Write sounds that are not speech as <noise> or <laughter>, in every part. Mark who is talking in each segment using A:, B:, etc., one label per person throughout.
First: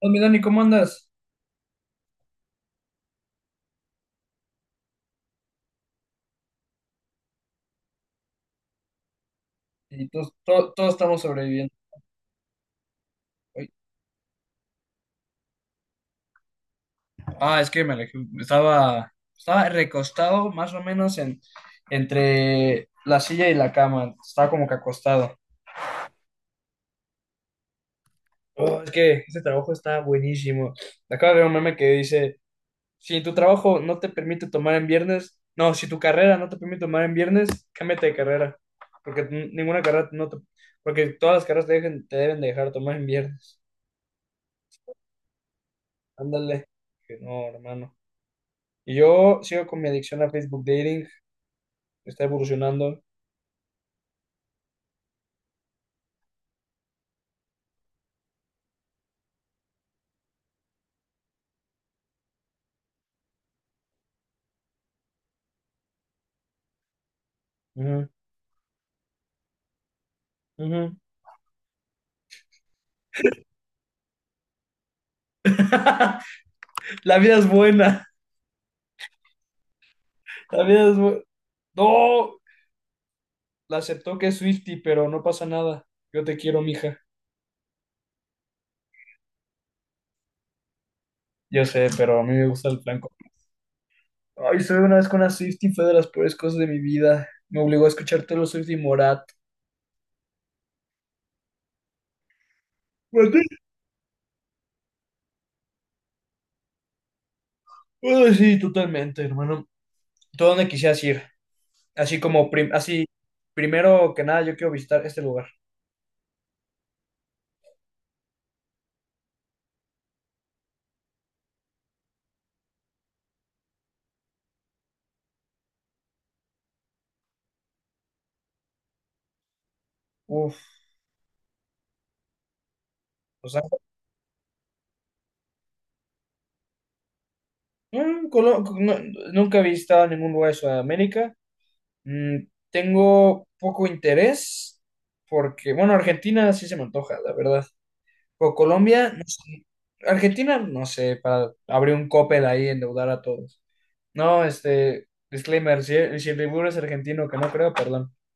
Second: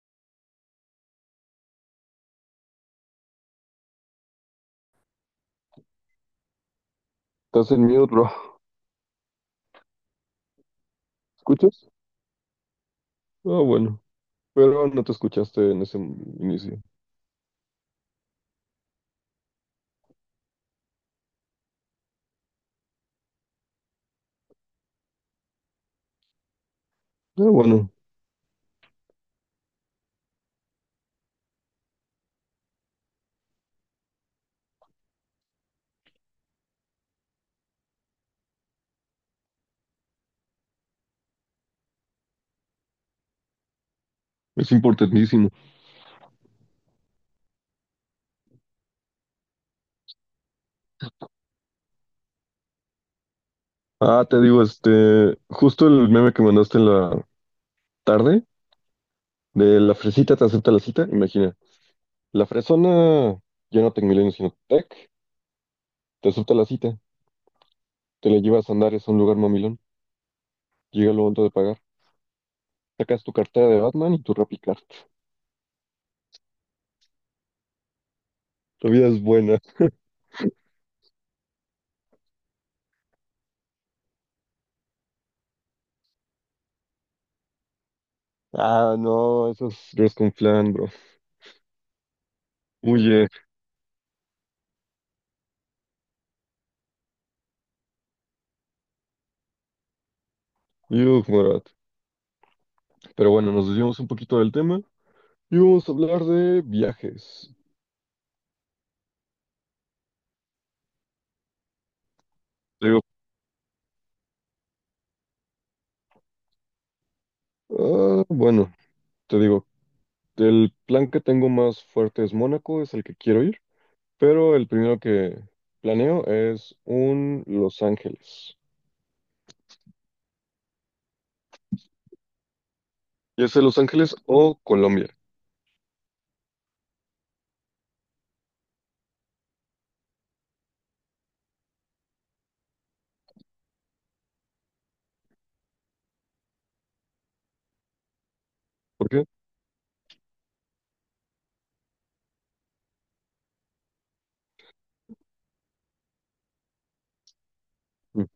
A: Hola, mi Dani, ¿cómo andas?
B: Estás en mute, bro.
A: Y todos, todos estamos sobreviviendo.
B: ¿Escuchas? Ah,
A: Uy.
B: bueno. Pero no te escuchaste en ese inicio.
A: Ah, es que me alejé. Estaba recostado más o menos en, entre la silla y la cama. Estaba como que acostado.
B: Ah, bueno.
A: Oh, es que este trabajo está buenísimo. Acabo de ver un meme que dice, si tu trabajo no te permite tomar en viernes, no, si tu carrera no te permite tomar en viernes, cámbiate de carrera. Porque ninguna carrera no te, porque todas las carreras te, te deben dejar tomar en viernes.
B: Es importantísimo.
A: Ándale. Que no, hermano. Y yo sigo con mi adicción a Facebook Dating, está evolucionando.
B: Ah, te digo, justo el meme que mandaste en la tarde, de la fresita te acepta la cita, imagina. La fresona, ya no Tecmilenio, sino Tec, te acepta la cita,
A: Ujú,
B: te la llevas a Andares a un lugar mamilón,
A: ujú.
B: llega lo momento de pagar, sacas tu cartera de Batman y tu RappiCard.
A: <laughs> La vida es buena,
B: La vida es buena.
A: la vida es buena. No, la aceptó que es Swiftie, pero no pasa nada. Yo te quiero, mija.
B: Ah, no, eso es Dress con Flan, bro.
A: Yo sé, pero a mí me gusta el blanco.
B: Huye.
A: Ay, estuve una vez con una Swiftie, fue de las peores cosas de mi vida. Me obligó a escuchar Taylor Swift y Morat.
B: Yuh, Morat. Pero
A: ¿Morat?
B: bueno, nos desviamos un poquito del tema. Y vamos a hablar de viajes.
A: Ay, sí, totalmente, hermano. ¿Tú a dónde quisieras ir? Así como,
B: Te digo,
A: primero que nada, yo quiero visitar este lugar.
B: ah, bueno, te digo, el plan que tengo más fuerte es Mónaco, es el que quiero ir, pero el primero que planeo es un Los Ángeles.
A: Uf,
B: Ya
A: Los
B: sea Los Ángeles o Colombia.
A: Mm, Colo- no- nunca he visitado ningún lugar de Sudamérica. Mm, tengo poco interés porque, bueno, Argentina sí se me antoja, la verdad. Pero
B: ¿Por
A: Colombia, no
B: qué?
A: sé. Argentina, no sé, para abrir un copel ahí, endeudar a todos. No, este, disclaimer, si el Dibu es argentino, que no creo, perdón.
B: Mm.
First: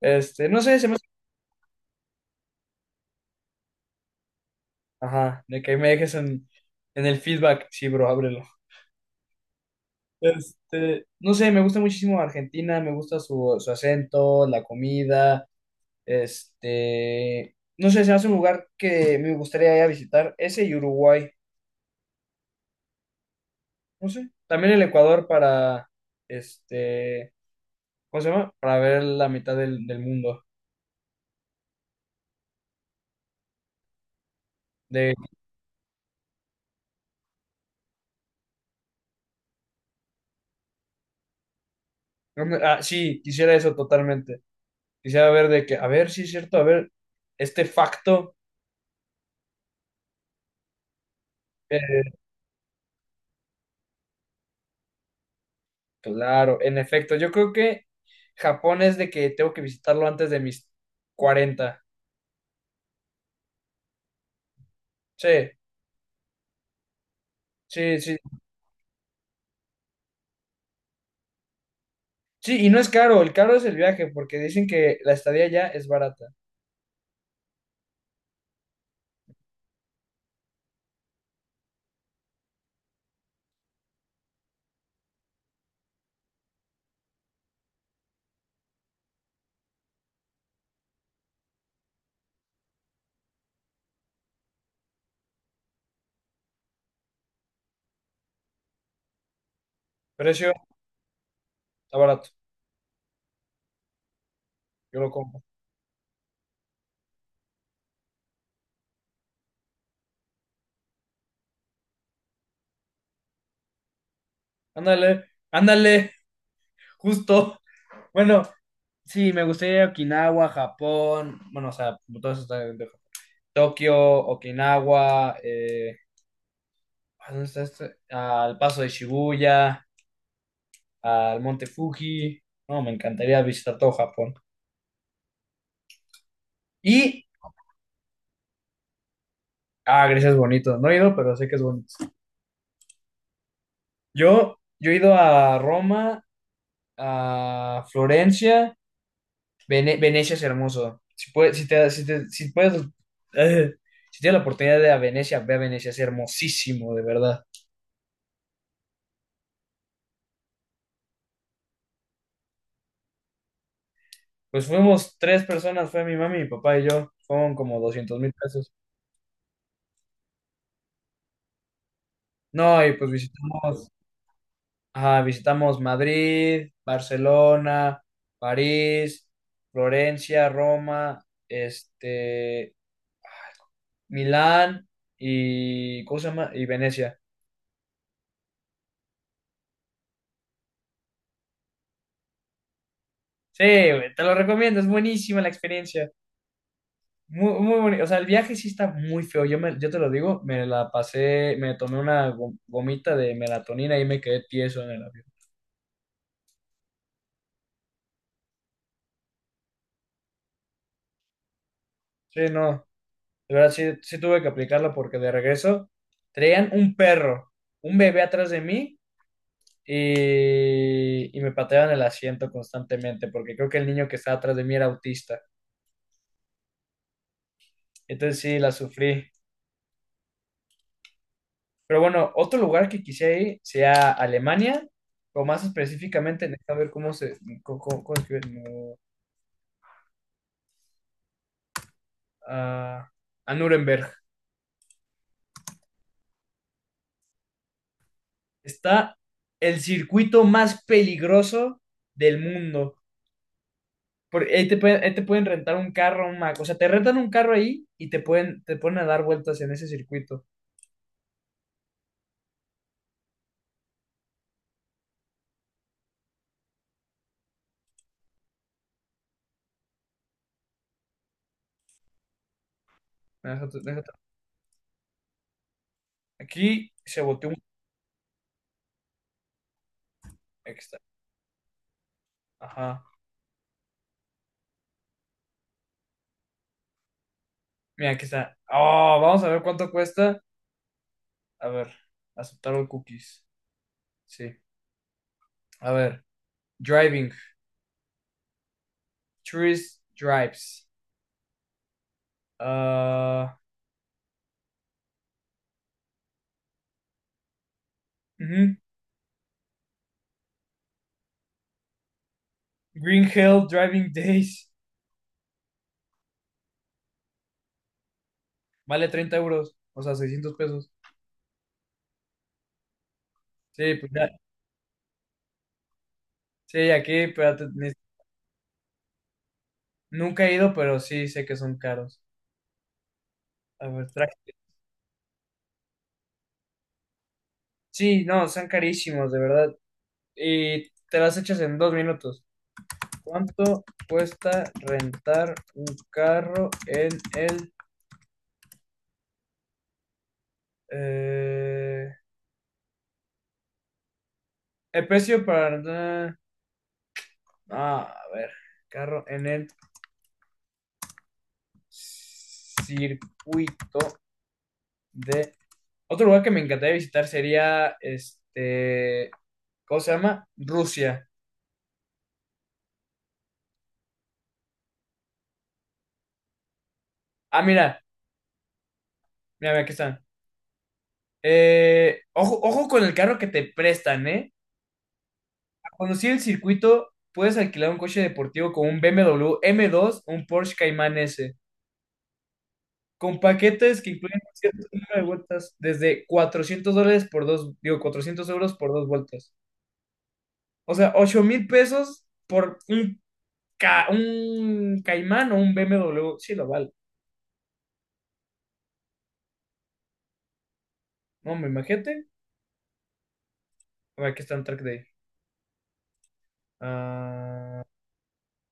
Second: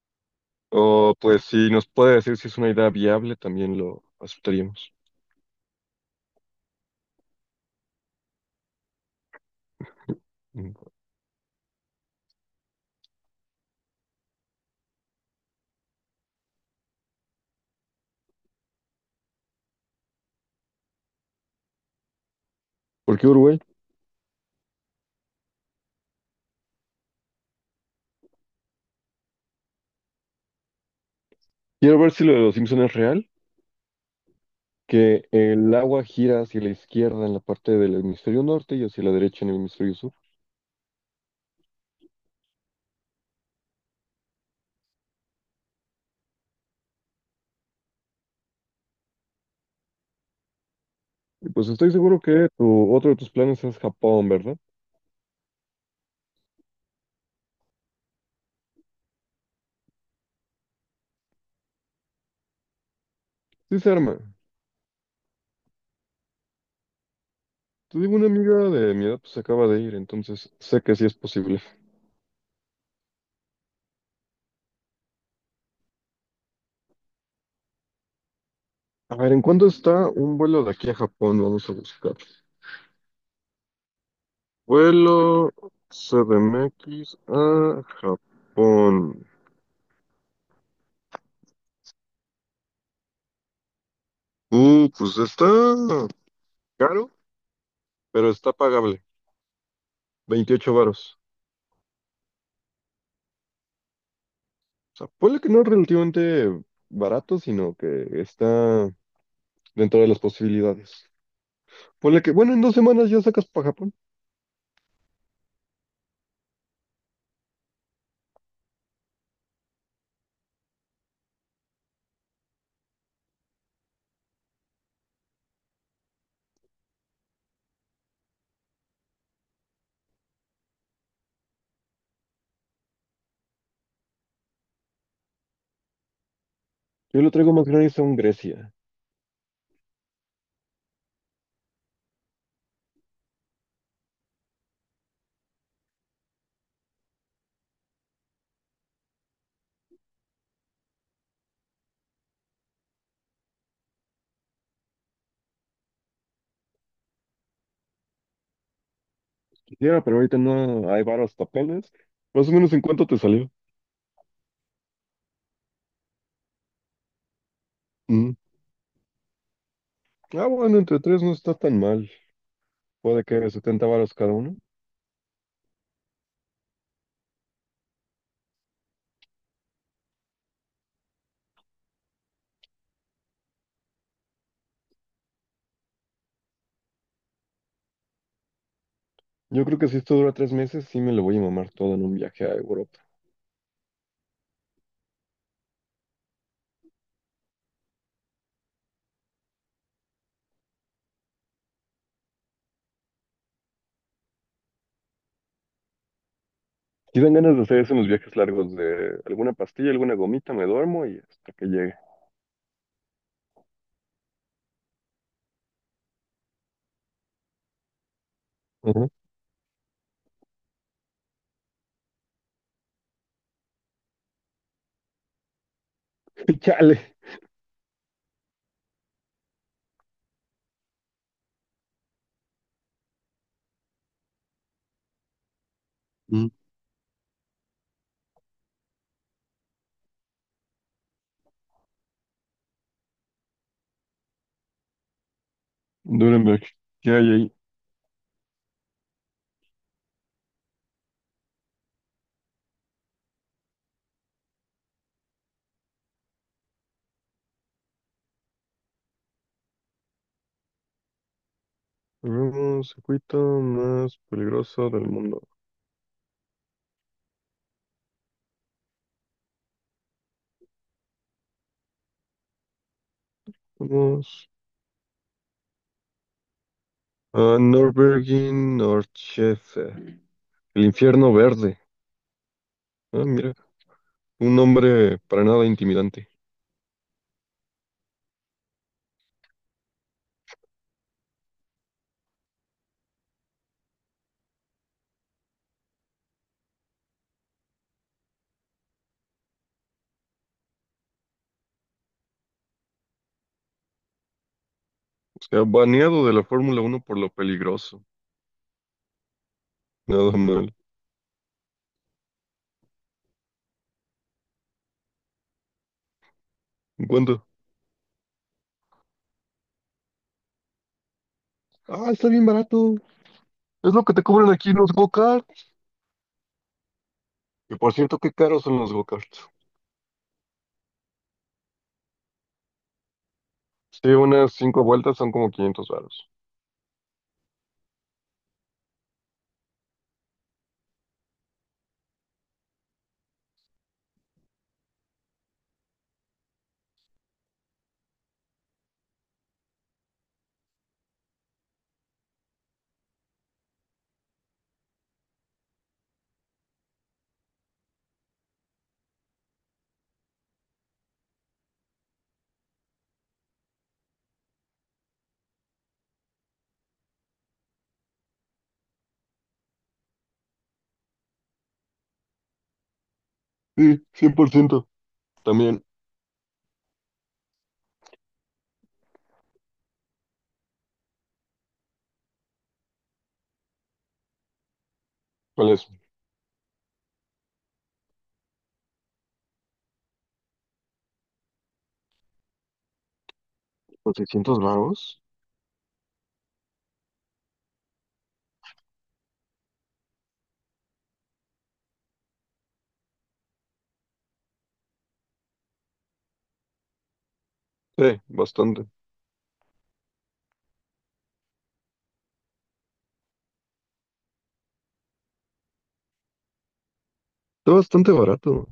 A: Este, no sé, se me...
B: O pues si nos puede decir si es una idea viable, también lo aceptaríamos.
A: Ajá, de que me dejes en, el feedback. Sí, bro, ábrelo.
B: Mm.
A: Este, no sé, me gusta muchísimo Argentina, me gusta su acento, la comida. Este, no sé, se hace un lugar que me gustaría ir a visitar, ese y Uruguay,
B: ¿Por qué Uruguay?
A: no sé, también el Ecuador para, este, ¿cómo se llama? Para ver la mitad del mundo.
B: Quiero ver si lo de los Simpson es real,
A: De,
B: que el agua gira hacia la izquierda en la parte del hemisferio norte y hacia la derecha en el hemisferio sur.
A: sí, quisiera eso totalmente. Quisiera ver de que, a ver, sí es cierto, a ver, este facto,
B: Y pues estoy
A: eh,
B: seguro que tu, otro de tus planes es Japón, ¿verdad?
A: claro, en efecto, yo creo que Japón es de que tengo que visitarlo antes de mis 40.
B: Sí se arma.
A: Sí,
B: Te
A: sí,
B: digo,
A: sí.
B: una amiga de mi edad pues acaba de ir, entonces sé que sí es posible.
A: Sí, y no es caro, el caro es el viaje, porque dicen que la estadía ya es barata.
B: A ver, ¿en cuánto está un vuelo de aquí a Japón? Vamos a buscar. Vuelo CDMX a Japón. Pues está caro, pero está pagable.
A: Precio,
B: 28 varos.
A: está barato.
B: O
A: Yo
B: sea,
A: lo
B: puede
A: compro.
B: que no es relativamente barato, sino que está dentro de las posibilidades. Ponle que, bueno, en dos semanas ya sacas para Japón.
A: Ándale, ándale, justo. Bueno, sí, me gustaría Okinawa, Japón. Bueno, o sea, todo eso está dentro de Japón. Tokio, Okinawa, ¿a ¿dónde está este? Al Paso de Shibuya, al Monte Fuji. No, me encantaría visitar todo Japón.
B: Yo
A: Y,
B: lo traigo más gratis a un Grecia.
A: Grecia es bonito. No he ido, pero sé que es bonito. Yo he ido a Roma, a Florencia. Venecia es hermoso. Si puedes, si te, si te- si puedes, eh, si tienes la oportunidad de ir a Venecia, ve a Venecia, es hermosísimo, de verdad.
B: Quisiera, pero ahorita no hay varios papeles. Más o menos, ¿en cuánto te salió?
A: Pues fuimos tres personas, fue mi mami, mi papá y yo, fueron como doscientos mil
B: Mm.
A: pesos.
B: Ah, bueno, entre tres no está tan mal.
A: No, y pues
B: Puede que 70
A: visitamos,
B: varos cada uno.
A: ajá, visitamos Madrid, Barcelona, París, Florencia, Roma, este, Milán y, ¿cómo se llama? Y Venecia.
B: Yo creo que si esto dura tres meses, sí me lo voy a mamar todo en un viaje a Europa.
A: Sí, güey, te lo recomiendo, es buenísima la experiencia. Muy, muy bonito. O sea, el viaje sí está muy feo. Yo te lo digo, me la pasé, me tomé una gomita de melatonina y me quedé tieso en el avión.
B: Sí dan ganas de hacer eso en los viajes largos de alguna pastilla, alguna gomita, me duermo y hasta que llegue.
A: Sí, no. De verdad, sí tuve que aplicarla porque de regreso traían un perro, un bebé atrás de mí
B: Ajá.
A: y me pateaban el asiento constantemente porque creo que el niño que estaba atrás de mí era autista.
B: <laughs> Chale.
A: Entonces sí, la sufrí. Pero bueno, otro lugar que quisiera ir sea Alemania, o más específicamente,
B: Mm.
A: necesito ver. Cómo se... cómo- cómo- cómo escribe- no. a, a Nuremberg.
B: Nuremberg, ¿qué hay ahí?
A: Está el circuito más peligroso del mundo. Ahí te pueden rentar un carro, un Mac. O sea, te rentan un carro ahí y te ponen a dar vueltas en ese circuito.
B: Un circuito más peligroso del mundo.
A: Déjate.
B: Vamos
A: Aquí se volteó un.
B: a Norbergin Norchese,
A: Aquí
B: el
A: está.
B: infierno verde.
A: Ajá.
B: Ah, mira, un nombre para nada intimidante.
A: Mira, aquí está. Oh, vamos a ver cuánto cuesta. A ver. Aceptar los cookies. Sí. A ver. Driving. Tourist drives. Ah,
B: O sea, baneado de la Fórmula Uno por lo peligroso.
A: ujú.
B: Nada mal.
A: Green Hill Driving Days.
B: ¿En cuánto?
A: Vale 30 euros, o sea, 600 pesos.
B: Ah, está bien barato. Es
A: Sí,
B: lo
A: pues
B: que te
A: ya.
B: cobran aquí en los go-kart.
A: Sí, aquí, espérate,
B: Que
A: ni-
B: por cierto, qué caros son los go-karts.
A: nunca he ido, pero sí sé que son caros. A ver,
B: Sí,
A: traje.
B: unas cinco vueltas son como 500 varos.
A: Sí, no, son carísimos, de verdad. Y te las echas en 2 minutos. ¿Cuánto cuesta rentar un carro en el... eh, el precio para... Ah, a ver, carro en el circuito de. Otro lugar que me encantaría visitar sería, este, ¿cómo se llama? Rusia.
B: Sí, 100%. También,
A: Ah, mira, mira, mira, aquí están. Ojo, ojo con el carro que te prestan, ¿eh?
B: ¿cuál es?
A: Para conocer el circuito, puedes alquilar un coche deportivo como un BMW m W M dos, o un Porsche Cayman S, con paquetes que
B: ¿Por
A: incluyen un
B: 600
A: cierto
B: varos?
A: número de vueltas, desde $400 por dos, digo, 400 euros por 2 vueltas. O sea, 8,000 pesos por un Cayman o un BMW. Sí, lo vale.
B: Sí, bastante.
A: No, me imagínate. O aquí está un track day.
B: Está
A: Ah,
B: bastante barato.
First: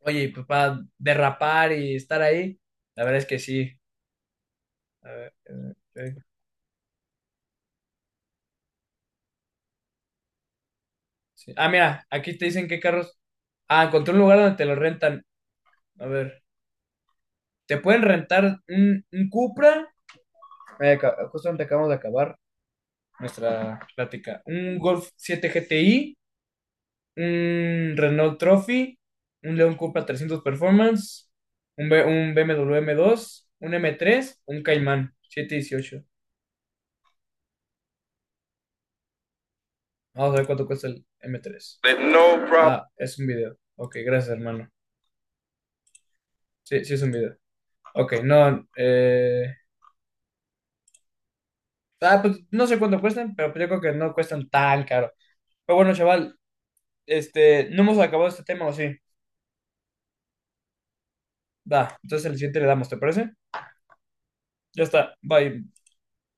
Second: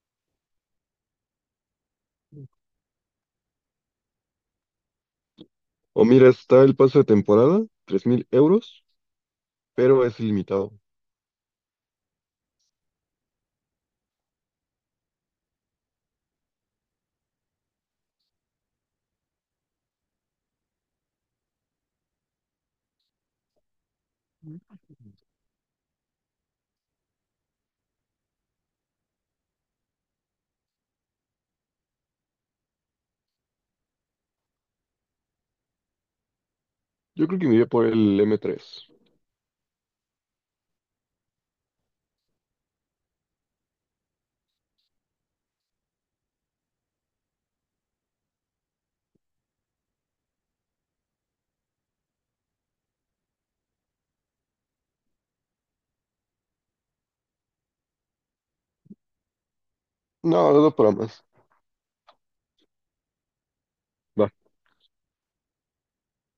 A: oye, y pues para derrapar y estar ahí, la verdad es que sí. A ver,
B: O
A: ok,
B: mira, está el paso de temporada, 3000 euros, pero es ilimitado.
A: sí. Ah, mira, aquí te dicen qué carros. Ah, encontré un lugar donde te lo rentan. A ver, te pueden rentar un Cupra. Justamente acabamos de acabar nuestra plática. Un Golf 7 GTI, un Renault Trophy, un León Cupra 300 Performance, un BMW m W M dos un M3 un Caimán 718.
B: Yo creo que me iría por el M3.
A: Vamos a ver cuánto cuesta el M3. No problem. Ah, es un video. Ok, gracias, hermano. Sí, sí es un video. Ok, no. Ah, pues no sé cuánto cuestan, pero pues yo creo que no cuestan tan caro. Pero bueno, chaval, este, no hemos acabado este tema, ¿o sí?
B: No, no, no para más.
A: Va, entonces el siguiente le damos, ¿te parece? Ya está, bye.